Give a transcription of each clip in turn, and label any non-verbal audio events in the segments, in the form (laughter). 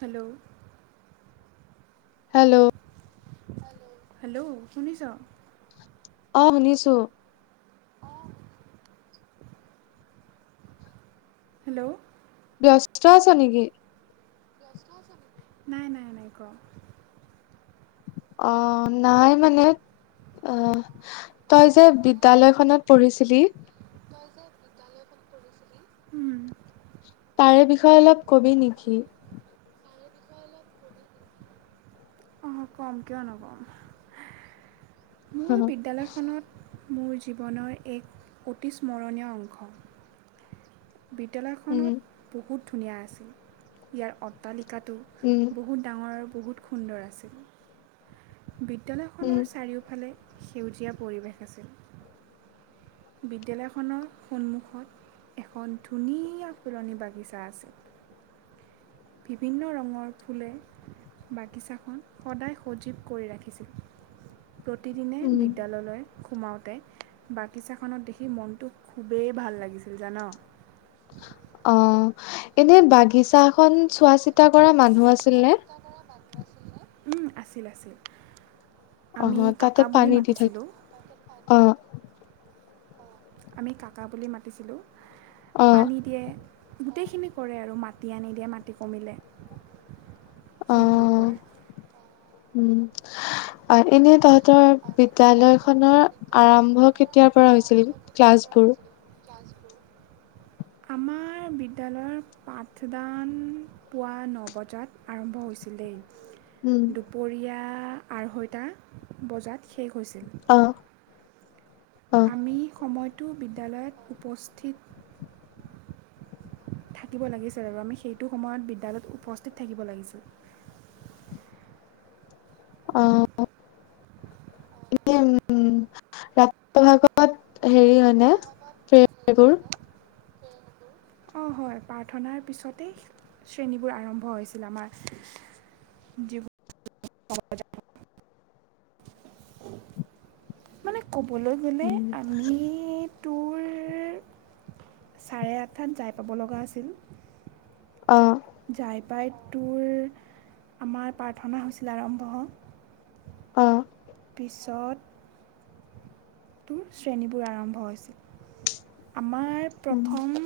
Hello. Hello. Hello শুনিছ। অ শুনিছো। হেল্ল'। ব্যস্ত আছ নেকি? নাই নাই নাই ক। অ নাই মানে অ তই যে বিদ্যালয়খনত পঢ়িছিলি। উম্ তাৰে বিষয়ে অলপ কবি নেকি? অ কম কিয় নকম। মোৰ উম বিদ্যালয়খনত। মোৰ জীৱনৰ এক অতি স্মৰণীয় অংশ। বিদ্যালয়খনত বহুত। ধুনীয়া আছিল ইয়াৰ অট্টালিকা। উম লিকাটো বহুত ডাঙৰ। বহুত সুন্দৰ আছিল উম বিদ্যালয়খনৰ চাৰিওফালে। সেউজীয়া পৰিৱেশ আছিল। বিদ্যালয়খনৰ সন্মুখত এখন ধুনীয়া ফুলনি বাগিচা আছে। বিভিন্ন ৰঙৰ ফুলে বাগিচাখন সদায় সজীৱ কৰি ৰাখিছিল। প্ৰতিদিনে উম বিদ্যালয়লৈ। সোমাওঁতে বাগিচাখনত দেখি মনটো খুবেই ভাল লাগিছিল জান। অ এনে বাগিচাখন চোৱা চিতা কৰা মানুহ আছিল নে? ও আছিল আছিল। আহ আমি তাতে কাকা বুলি পানী দি থাকি মাতিছিলোঁ আহ। আমি কাকা বুলি মাতিছিলোঁ। অ পানী দিয়ে গোটেইখিনি কৰে আৰু মাটি আনি দিয়ে মাটি কমিলে অ সেইবোৰ কৰে উম আৰু এনেই তহত ৰ বিদ্যয়ালয় খনৰ আৰম্ভ কেতিয়াৰ পৰা হৈছিল ক্লাছবোৰ? আমাৰ বিদ্যালয়ৰ পাঠদান পুৱা ন বজাত আৰম্ভ হৈছিল উম দেই- দুপৰীয়া আঢ়ৈটা বজাত শেষ হৈছিল অ অ আমি সময়ত টো বিদ্যালয়ত উপস্থিত থাকিব লাগিছিল আৰু আমি সেইটো সময়ত বিদ্যালয়ত উপস্থিত থাকিব লাগিছিল। আহ এনে উ ৰাতিপুৱা ভাগত হেৰি হয় নে প্ৰেবোৰ? অঁ হয় প্ৰাৰ্থনাৰ পিছতেই শ্ৰেণীবোৰ আৰম্ভ হৈছিল আমাৰ যিবোৰ মানে ক'বলৈ গ'লে উম, আমি তোৰ চাৰে আঠতাত যাই পাব লগা আছিল। অ প্ৰাই টোৰ আমাৰ প্ৰাৰ্থনা হৈছিল আৰম্ভ - অ পিছত শ্ৰেণীবোৰ আৰম্ভ হৈছিল‌। আমাৰ উম, প্ৰথম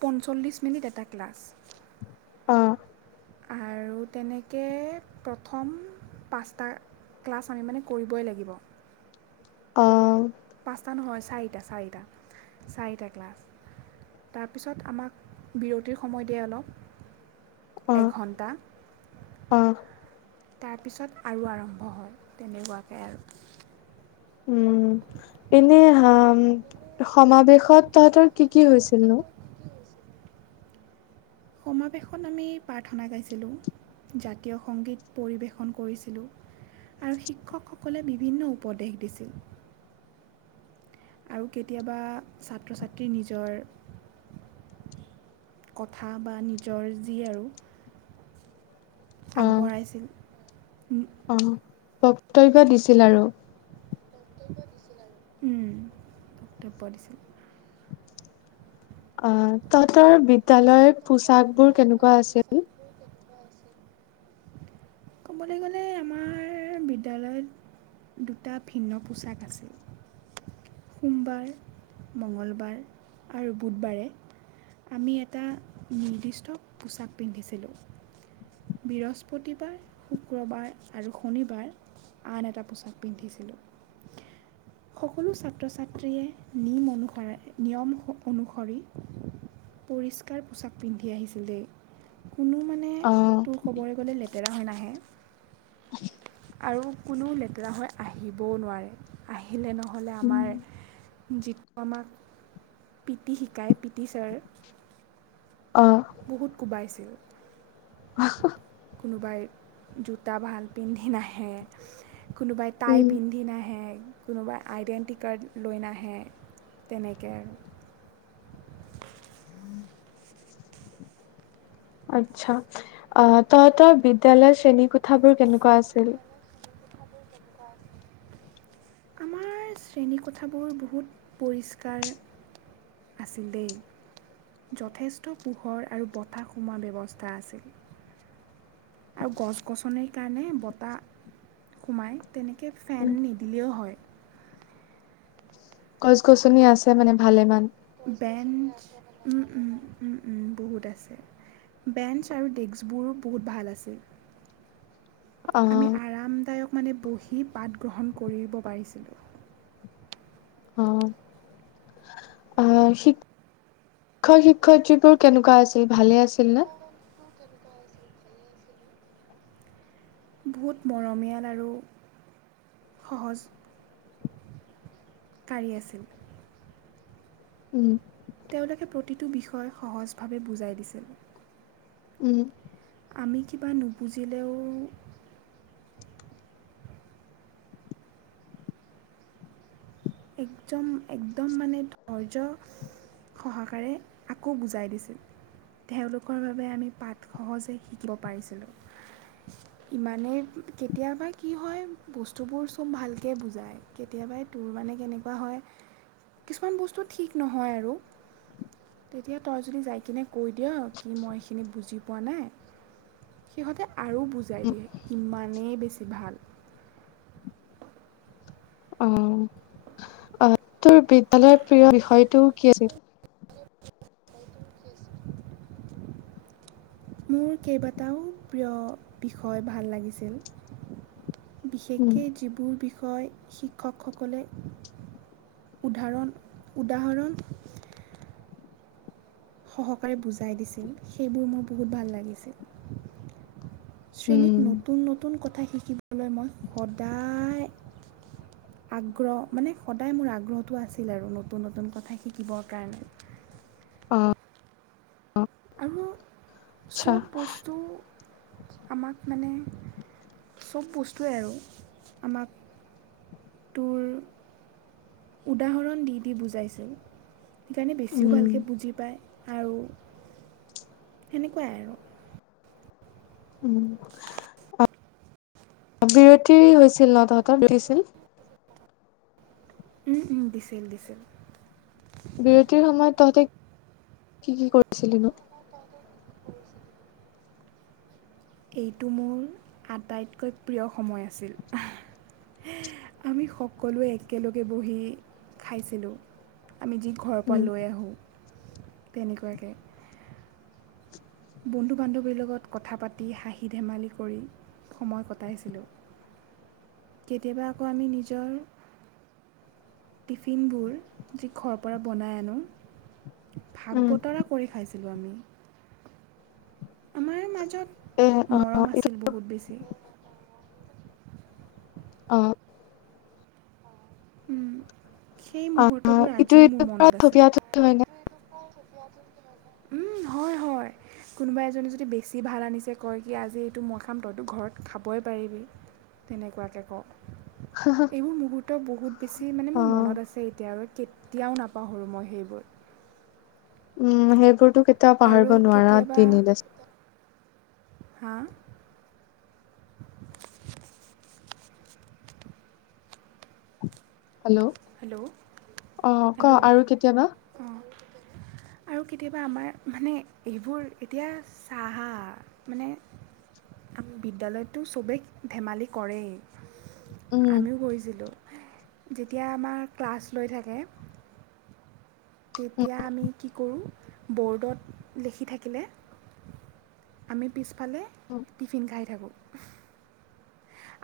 পঞ্চল্লিছ মিনিট এটা ক্লাছ অ আৰু তেনেকে প্ৰথম পাঁচটা ক্লাছ আমি মানে কৰিবই লাগিব, অ পাঁচটা নহয় চাৰিটা চাৰিটা চাৰিটা ক্লাছ তাৰপিছত আমাক বিৰতিৰ সময় দিয়ে অলপ অ', এঘণ্টা অ', তাত পিছত আৰু আৰম্ভ হয় তেনেকোৱাকৈ আৰু উম এনে হ সমাৱেশত তহতৰ কি কি হৈছিল নো? সমাৱেশত আমি প্ৰাৰ্থনা গাইছিলোঁ, জাতীয় সংগীত পৰিৱেশন কৰিছিলোঁ আৰু শিক্ষকসকলে বিভিন্ন উপদেশ দিছিল আৰু কেতিয়াবা ছাত্ৰ ছাত্ৰী নিজৰ কথা বা নিজৰ যি আৰু অ', আগবঢ়াইছিল অ'। বক্তব্য দিছিল আৰু। উম তব্য দিছিল। অ তহঁতৰ বিদ্যালয় পোচাকবোৰ কেনেকুৱা আছিল? ক'বলৈ গ'লে আমাৰ বিদ্যালয়ত দুটা ভিন্ন পোচাক আছিল। সোমবাৰ, মঙ্গলবাৰ আৰু বুধবাৰে আমি এটা নিৰ্দিষ্ট পোছাক পিন্ধিছিলোঁ। বৃহস্পতিবাৰ, শুক্ৰবাৰ আৰু শনিবাৰ আন এটা পোছাক পিন্ধিছিলোঁ। সকলো ছাত্ৰ ছাত্ৰীয়ে নিম অনুস নিয়ম অনুসৰি পৰিষ্কাৰ পোছাক পিন্ধি আহিছিল দেই। কোনো মানে, অ', তোৰ খবৰে গ'লে লে তেৰা হৈ নাহে (inaudible) আৰু কোনো লেতেৰা হৈ আহিবও নোৱাৰে। আহি আহিলে নহ'লে আমাৰ উম। যিটো আমাক পিটি শিকায় পিটি ছাৰ। অ', বহুত কোবাইছে (inaudible) (inaudible) কোনোবাই জোতা ভাল পিন্ধি নাহে। কোনোবাই টাই উম, পিন্ধি নাহে। কোনোবাই আইডেণ্টি কাৰ্ড লৈ নাহে। তেনেকৈ আৰু আচ্ছা। আহ তহত বিদ্যালয়ৰ শ্ৰেণী কোঠাবোৰ কেনেকুৱা আছিল? আমাৰ শ্ৰেণীকোঠাবোৰ বহুত পৰিষ্কাৰ আছিল দেই। যথেষ্ট পোহৰ আৰু বতাহ সোমোৱা ব্যৱস্থা আছিল। আৰু গছ গছনিৰ কাৰণে বতাহ সোমায় তেনেকৈ ফেন নিদিলেও হয়। গছ গছনি আছে মানে ভালে মান। বেঞ্চ, উম উম উম উম বহুত আছে। বেঞ্চ আৰু ডেস্কবোৰ বহুত ভাল আছিল। আমি অ', আৰামদায়ক মানে বহি পাঠ গ্ৰহণ কৰিব পাৰিছিলোঁ। অ আহ শিক্ষক শিক্ষয়িত্ৰীবোৰ কেনেকুৱা আছিল ভালে আছিল নে? বহুত মৰমীয়াল আৰু সহজ। কাঢ়ী আছিল উম তেওঁলোকে প্ৰতিটো বিষয় সহজভাৱে বুজাই দিছিল। উম আমি কিবা নুবুজিলেও, একদম একদম মানে ধৈৰ্য সহকাৰে আকৌ বুজাই দিছিল। তেওঁলোকৰ বাবে আমি পাঠ সহজে শিকিব পাৰিছিলো। ইমানেই কেতিয়াবা কি হয় বস্তুবোৰ চব ভালকে বুজায় কেতিয়াবাই তোৰ মানে, কেনেকুৱা হয় কিছুমান বস্তু ঠিক নহয় আৰু। তেতিয়া তই যদি যাই কিনে কৈ দিয় কি মই এইখিনি বুজি পোৱা নাই সিহঁতে আৰু বুজাই দিয়ে ইমানেই বেছি ভাল। অ তোৰ বিদ্যালয়ৰ প্ৰিয় বিষয়টো কি আছিল? মোৰ কেইবাটাও প্ৰিয় বিষয় ভাল লাগিছিল। উম, বিশেষকে যিবোৰ বি বিষয় শিক্ষকসকলে, উদাহৰণ উদাহৰণ সহকাৰে বুজাই দিছিল। সেইবোৰ মোৰ বহুত ভাল লাগিছিল। উম, শ্ৰেণীত নতুন নতু নতুন কথা শিকিবলৈ মই সদায় আগ্ৰহ মানে, সদায় মোৰ আগ্ৰহটো আছিল আৰু নতুন নতুন কথা শিকিবৰ কাৰণে। আৰু আচ্ছা, সব বস্তু আমাক মানে চব বস্তুৱেই আৰু আমাক তোৰ উদাহৰণ দি দি বুজাইছিল সেইকাৰণে বেছিও উম, ভালকৈ বুজি পায় আৰু সেনেকোৱাই আৰু উম বিৰতি হৈছিল ন তহঁতৰ বিৰতিছিল দিচিল দিচিল বিৰতিৰ সময়ত তহঁতে কি কি কৰিছিলো এইটো মোৰ আটাইতকৈ প্ৰিয় সময় আছিল আমি সকলোৱে একেলগে বহি খাইছিলোঁ আমি যি ঘৰৰ পৰা উম, লৈ আহোঁ তেনেকোৱাকে বন্ধু বান্ধৱীৰ লগত কথা পাতি হাঁহি ধেমালি কৰি সময় কটাইছিলোঁ কেতিয়াবা আকৌ আমি নিজৰ টিফিনবোৰ যি ঘৰৰ পৰা বনাই আনো ভাগ উম, বতৰা কৰি খাইছিলোঁ আমি আমাৰ এ মাজত অ', মৰম এইটো আছিল বহুত বেছি অহ উম সেই আহ মুহূৰ্তবোৰ ইটো আজিও মোৰ ইটোৰ পৰা মনত আছে থপিয়াই থপি হয়নে? হয় হয় কোনোবা এজনী যদি বেছি ভাল আনিছে কয় কি আজি এইটো মই খাম তইতো ঘৰত খাবই পাৰিবি তেনেকোৱাকৈ ক এইবোৰ মুহূৰ্ত বহুত বেছি মানে মোৰ অ', মনত আছে কেতিয়া কেতিয়াও নাপাহৰোঁ মই সেইবোৰ উম হেইবুটো কেতিয়াও আৰু পাহৰিব নোৱাৰা কেতিয়াবা দিন হা হেল্ল' হেল্ল' অ ক হেল্ল' আৰু কেতিয়াবা অঁ আৰু কেতিয়াবা আমাৰ মানে এইবোৰ এতিয়া চাহ মানে আ বিদ্যালয়তো চবেই ধেমালি কৰেই উম, আমিও কৰিছিলোঁ যেতিয়া আমাৰ ক্লাছ লৈ থাকে তেতিয়া আমি কি কৰোঁ বৰদ্দ দেখি থাকিলে আমি ফালে টিফিন খাই থাকোঁ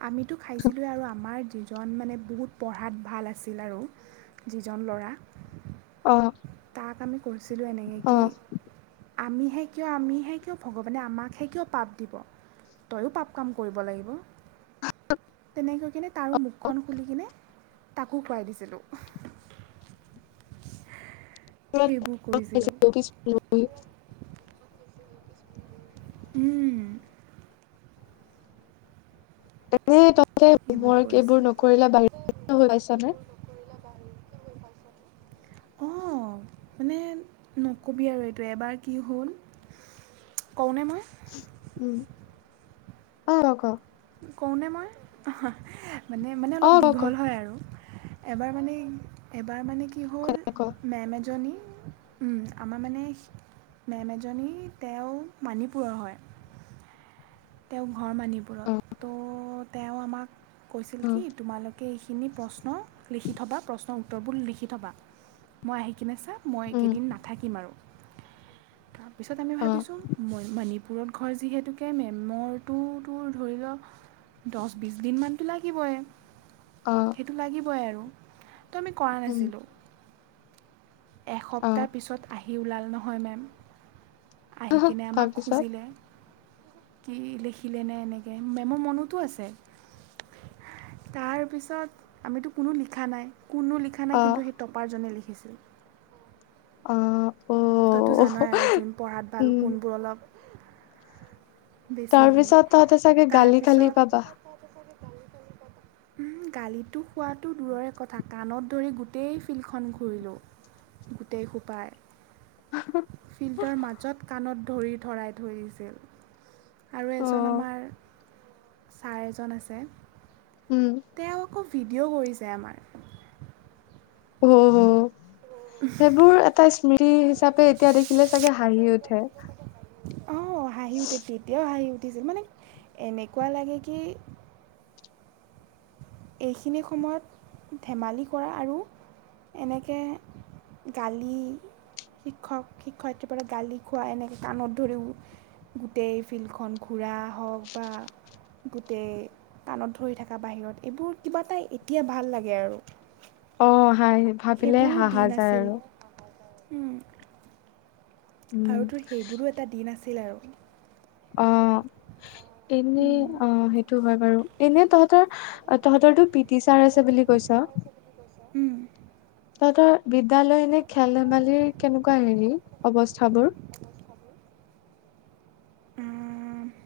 আমিতো খাইছিলোঁ এই আৰু আমাৰ যি জন মানে বহুত পঢ়াত ভাল আছিল আৰু যিজন ল'ৰা অহ তাক আ কৰি বুছিলছিলোঁ এনেকে কি আমিহে কিয় আমিহে কিয় ভগৱানে আমাকহে কিয় পাপ দিব তয়ো পাপ কাম কৰিব লাগিব তেনেকৈ কিনে তাৰো মুখখন খুলি কিনে তাকো খুৱাই দিছিলোঁ। সেইবোৰ (unintelligible) কৰিছিলোঁ হয় উম এ সবোৰ কৰিছো মইতে হৈ পাইছানে? এইবোৰ নকৰিলে অ' মানে নকবি আৰু এইটো এবাৰ কি হ'ল কওনে মই উম অ' ক কওঁনে মই অহ মানে মানে অ' অলপ ক দীঘল হয় আৰু এবাৰ মানে এবাৰ মানে কি ক হ'ল ক মেম এজনী আমাৰ মানে মেম এজনী তেওঁ মানিপুৰৰ হয়। তেওঁ ঘৰ অ' মণিপুৰত ত' তেওঁ আমাক কৈছিল অ' কি তোমালোক এইখিনি প্ৰশ্ন লিখি থ'বা প্ৰশ্নৰ উত্তৰবোৰ লিখি থ'বা মই আহি কিনে চা উম, মইকেইদিন নাথাকিম আৰু পিছত আমি অ' ভাবিছো মানি পুৰত ঘৰ যিহেতুকে মে মৰটো তোৰ ধৰি লও দহ বিছ দিনমানতো লাগিবই অ' সেইটো লাগিবই আৰু তো আমি কৰা উম, নাছিলোঁ এসপ্তাহ অ' পিছত আহি হিউলাল নহয় মেম আহি কিনে আমাক তাৰপিছত খুজিলে কি লিখিলেনে এনেকৈ মেমৰ মনতো আছে তাৰপিছত আমিতো কোনো লিখা নাই কোনো লিখা নাই অ' কিন্তু সেই টপাৰজনে লিখিছে উ অ' তইতো অ' জানয়ে আৰু যোন পঢ়াত ভাল উম, কোনবোৰ অলপ বেছি হে তাৰপিছত তহঁতে চাগে গালি খালি পাবা তাৰপিছত গালিটো খোৱাটো দূৰৰে কথা কাণত ধৰি গোটেই ফিল্ডখন ঘূৰিলোঁ গোটেই খোপাই ফিল্দৰ মাজত কাণত, ধৰি ধৰাই থৈ দিছিল। আৰু এজন অ' আমাৰ ছাৰ এজন আছে উম, তেওঁ আক ভিডিঅ' কৰিছে আমাৰ উম হম সেইবোৰ এটা সেইবোৰ হিচাপে এতিয়া দেখিলে চাগে হাঁহি উঠে। স্মৃতি হিচাপে এতিয়া দেখিলে চাগে হাঁহি উঠে (inaudible) অ হাঁহি উঠে তেতিয়াও হাঁহি উ ঠিছিল মানে এনেকুৱা লাগে কি এইখিনি সময়ত ধেমালি কৰা আৰু এনেকে গালি, শিক্ষক শিক্ষয়িত্ৰীৰ পৰা গালি খোৱা, এনেকে কাণত ধৰি উ - গোটেই ফিল্ডখন ঘূৰা। হওক বা (inaudible) গোটেই কাণত ধৰি থাকা বাহিৰত এইবোৰ কিবা এটা এতিয়া ভাল লাগে আৰু অ'। হয় ভাবিলে সেইবোৰো হাহা দিন যায় আছিল আৰু। উম। উম, আৰু তোৰ সেইবোৰো এটা দিন আছে আছিল আৰু আহ এনেই উম। অ সেইটো হয় বাৰু এনে তহতৰ তহতৰো পিটি ছাৰ আছে বুলি কৈছ উম তহতৰ বিদ্যালয় নে খেল ধেমালিৰ কেনেকুৱা হেৰি অৱস্থাবোৰ? আ